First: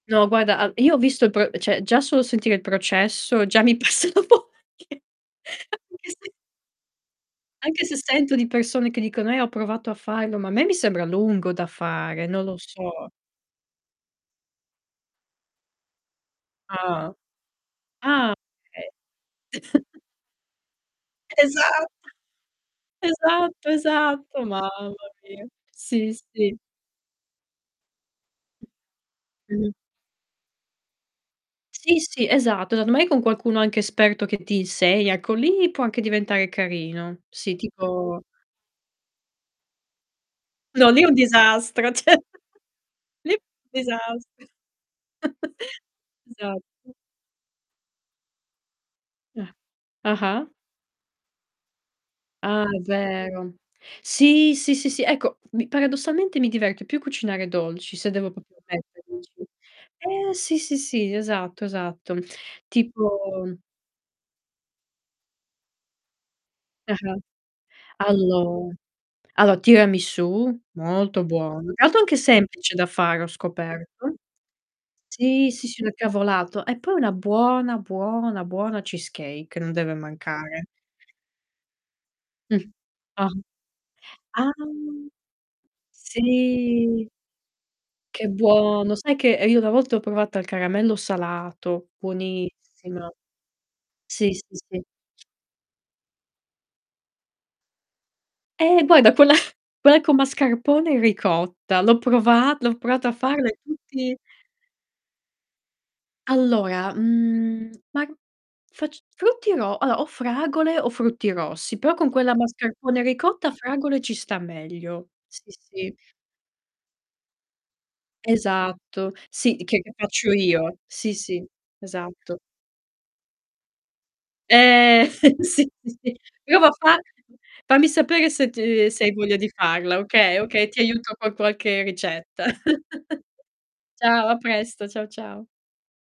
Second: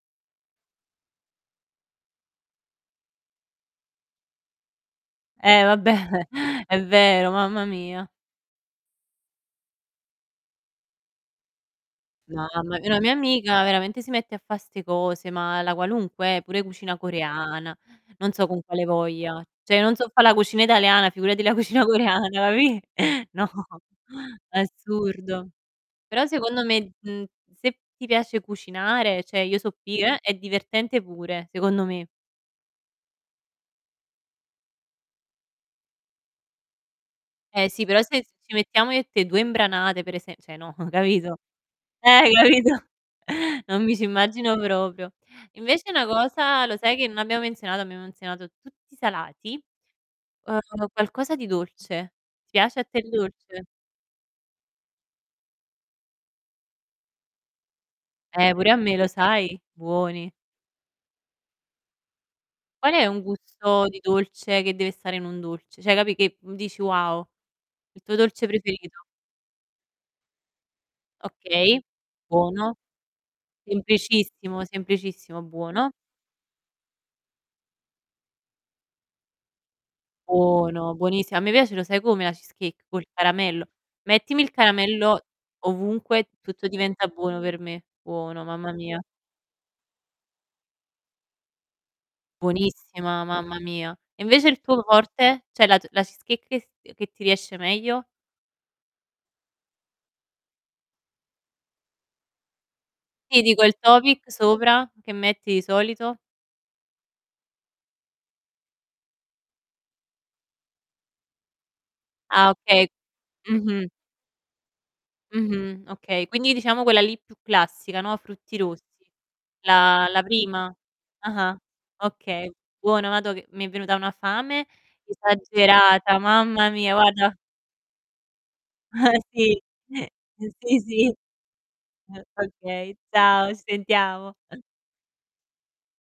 No guarda, al io ho visto il pro cioè già solo sentire il processo già mi passa la vogl anche Eh vabbè, se è vero, mamma Anche se, anche mia. se sento di persone che dicono: "Eh, ho provato a farlo", ma a me mi sembra lungo da fare, non No lo vabbè, una so. mia amica veramente si mette a fa' 'ste cose, ma la qualunque, eh, pure cucina Ah. coreana. Non Ah, so con quale okay. voglia. Cioè io non so fa' la cucina italiana, figurati la cucina Esatt coreana, capì, no, Esatto, esatto. Mamma mia. assurdo. Sì, Però sì. secondo me, mhmm, se ti piace cucinare, cioè io so' Mh-mh. pi eh, è divertente pure, secondo Sì, me. sì, esatto. Allor mai con qualcuno anche esperto che ti insegna, ecco lì può anche diventare carino. Sì, Eh sì, però tipo sai se ci mettiamo io e te, 2 imbranate per ese cioè no, No, lì è un capito. disastro, cioè Eh, capito, lì è un non mi ci disas immagino proprio. Invece una cosa lo Esatto. sai che non abbiamo menzionato, abbiamo menzionato tutti i Ah. salati, Ah-ah. uhm, qualcosa di dolce. Ti Ah, piace a te il vero. dolce? Sì, sì, sì, sì. Ecco, mi paradossalmente mi diverte più cucinare dolci, se devo Eh, proprio pure a me, lo mettermici. sai? Buoni. Eh, sì, sì, sì, esatto, esatto. Qual è un Tipo gusto di dolce che deve stare in un dolce, cioè capi', che dici: Ah-ah. "Wow." Il tuo dolce Allo preferito. allora tiramisù, molto buono. Okay, Tra l'altro anche buono. semplice da fare, ho scoperto. Semplicissimo, semplicissimo, Sì, sì, sì, buono. una cavolata. E poi una buona, buona, buona cheesecake non deve mancare. Buono, buonissi a me piace lo sai come la Mh. cheesecake, col Ah. caramello. Mettimi il Ah. caramello ovunque, tutto diventa Sì. buono per me. Che Buono, mamma buono. mia. Sai che, ehm, io una volta ho provato al caramello salato. Buonissima. Buonissima, mamma mia. E Sì, sì, invece il tuo sì. forte? Cioè la t la cheesecake che s che ti riesce meglio? Eh, guarda, quella quella con mascarpone e ricotta, l'ho prova l'ho provata a Sì, farla e dico il tutti topic sopra che metti di solito? Allora, mhmm, ma facc frutti ro allora o fragole o frutti rossi, però con quella Ah, okay mascarpone e ricotta Mh-mh. fragole ci sta meglio. Sì, Mh-mh. sì. Okay, quindi diciamo quella lì più classica, no, frutti rossi. Esatto. Sì, di che che La la faccio prima? io. Sì, sì, Ah-ah. esatto. Okay, buono, mado, che mi è venuta una fame Eh, sì, sì, esagerata, sì. mamma [unintelligible] a mia far guarda. fammi sapere se ti se hai voglia di Sì. farla, okay, okay, Sì, ti sì. aiuto con qualche ricetta. Okay, ciao, ci Ciao, sentiamo. a presto. Ciao, ciao.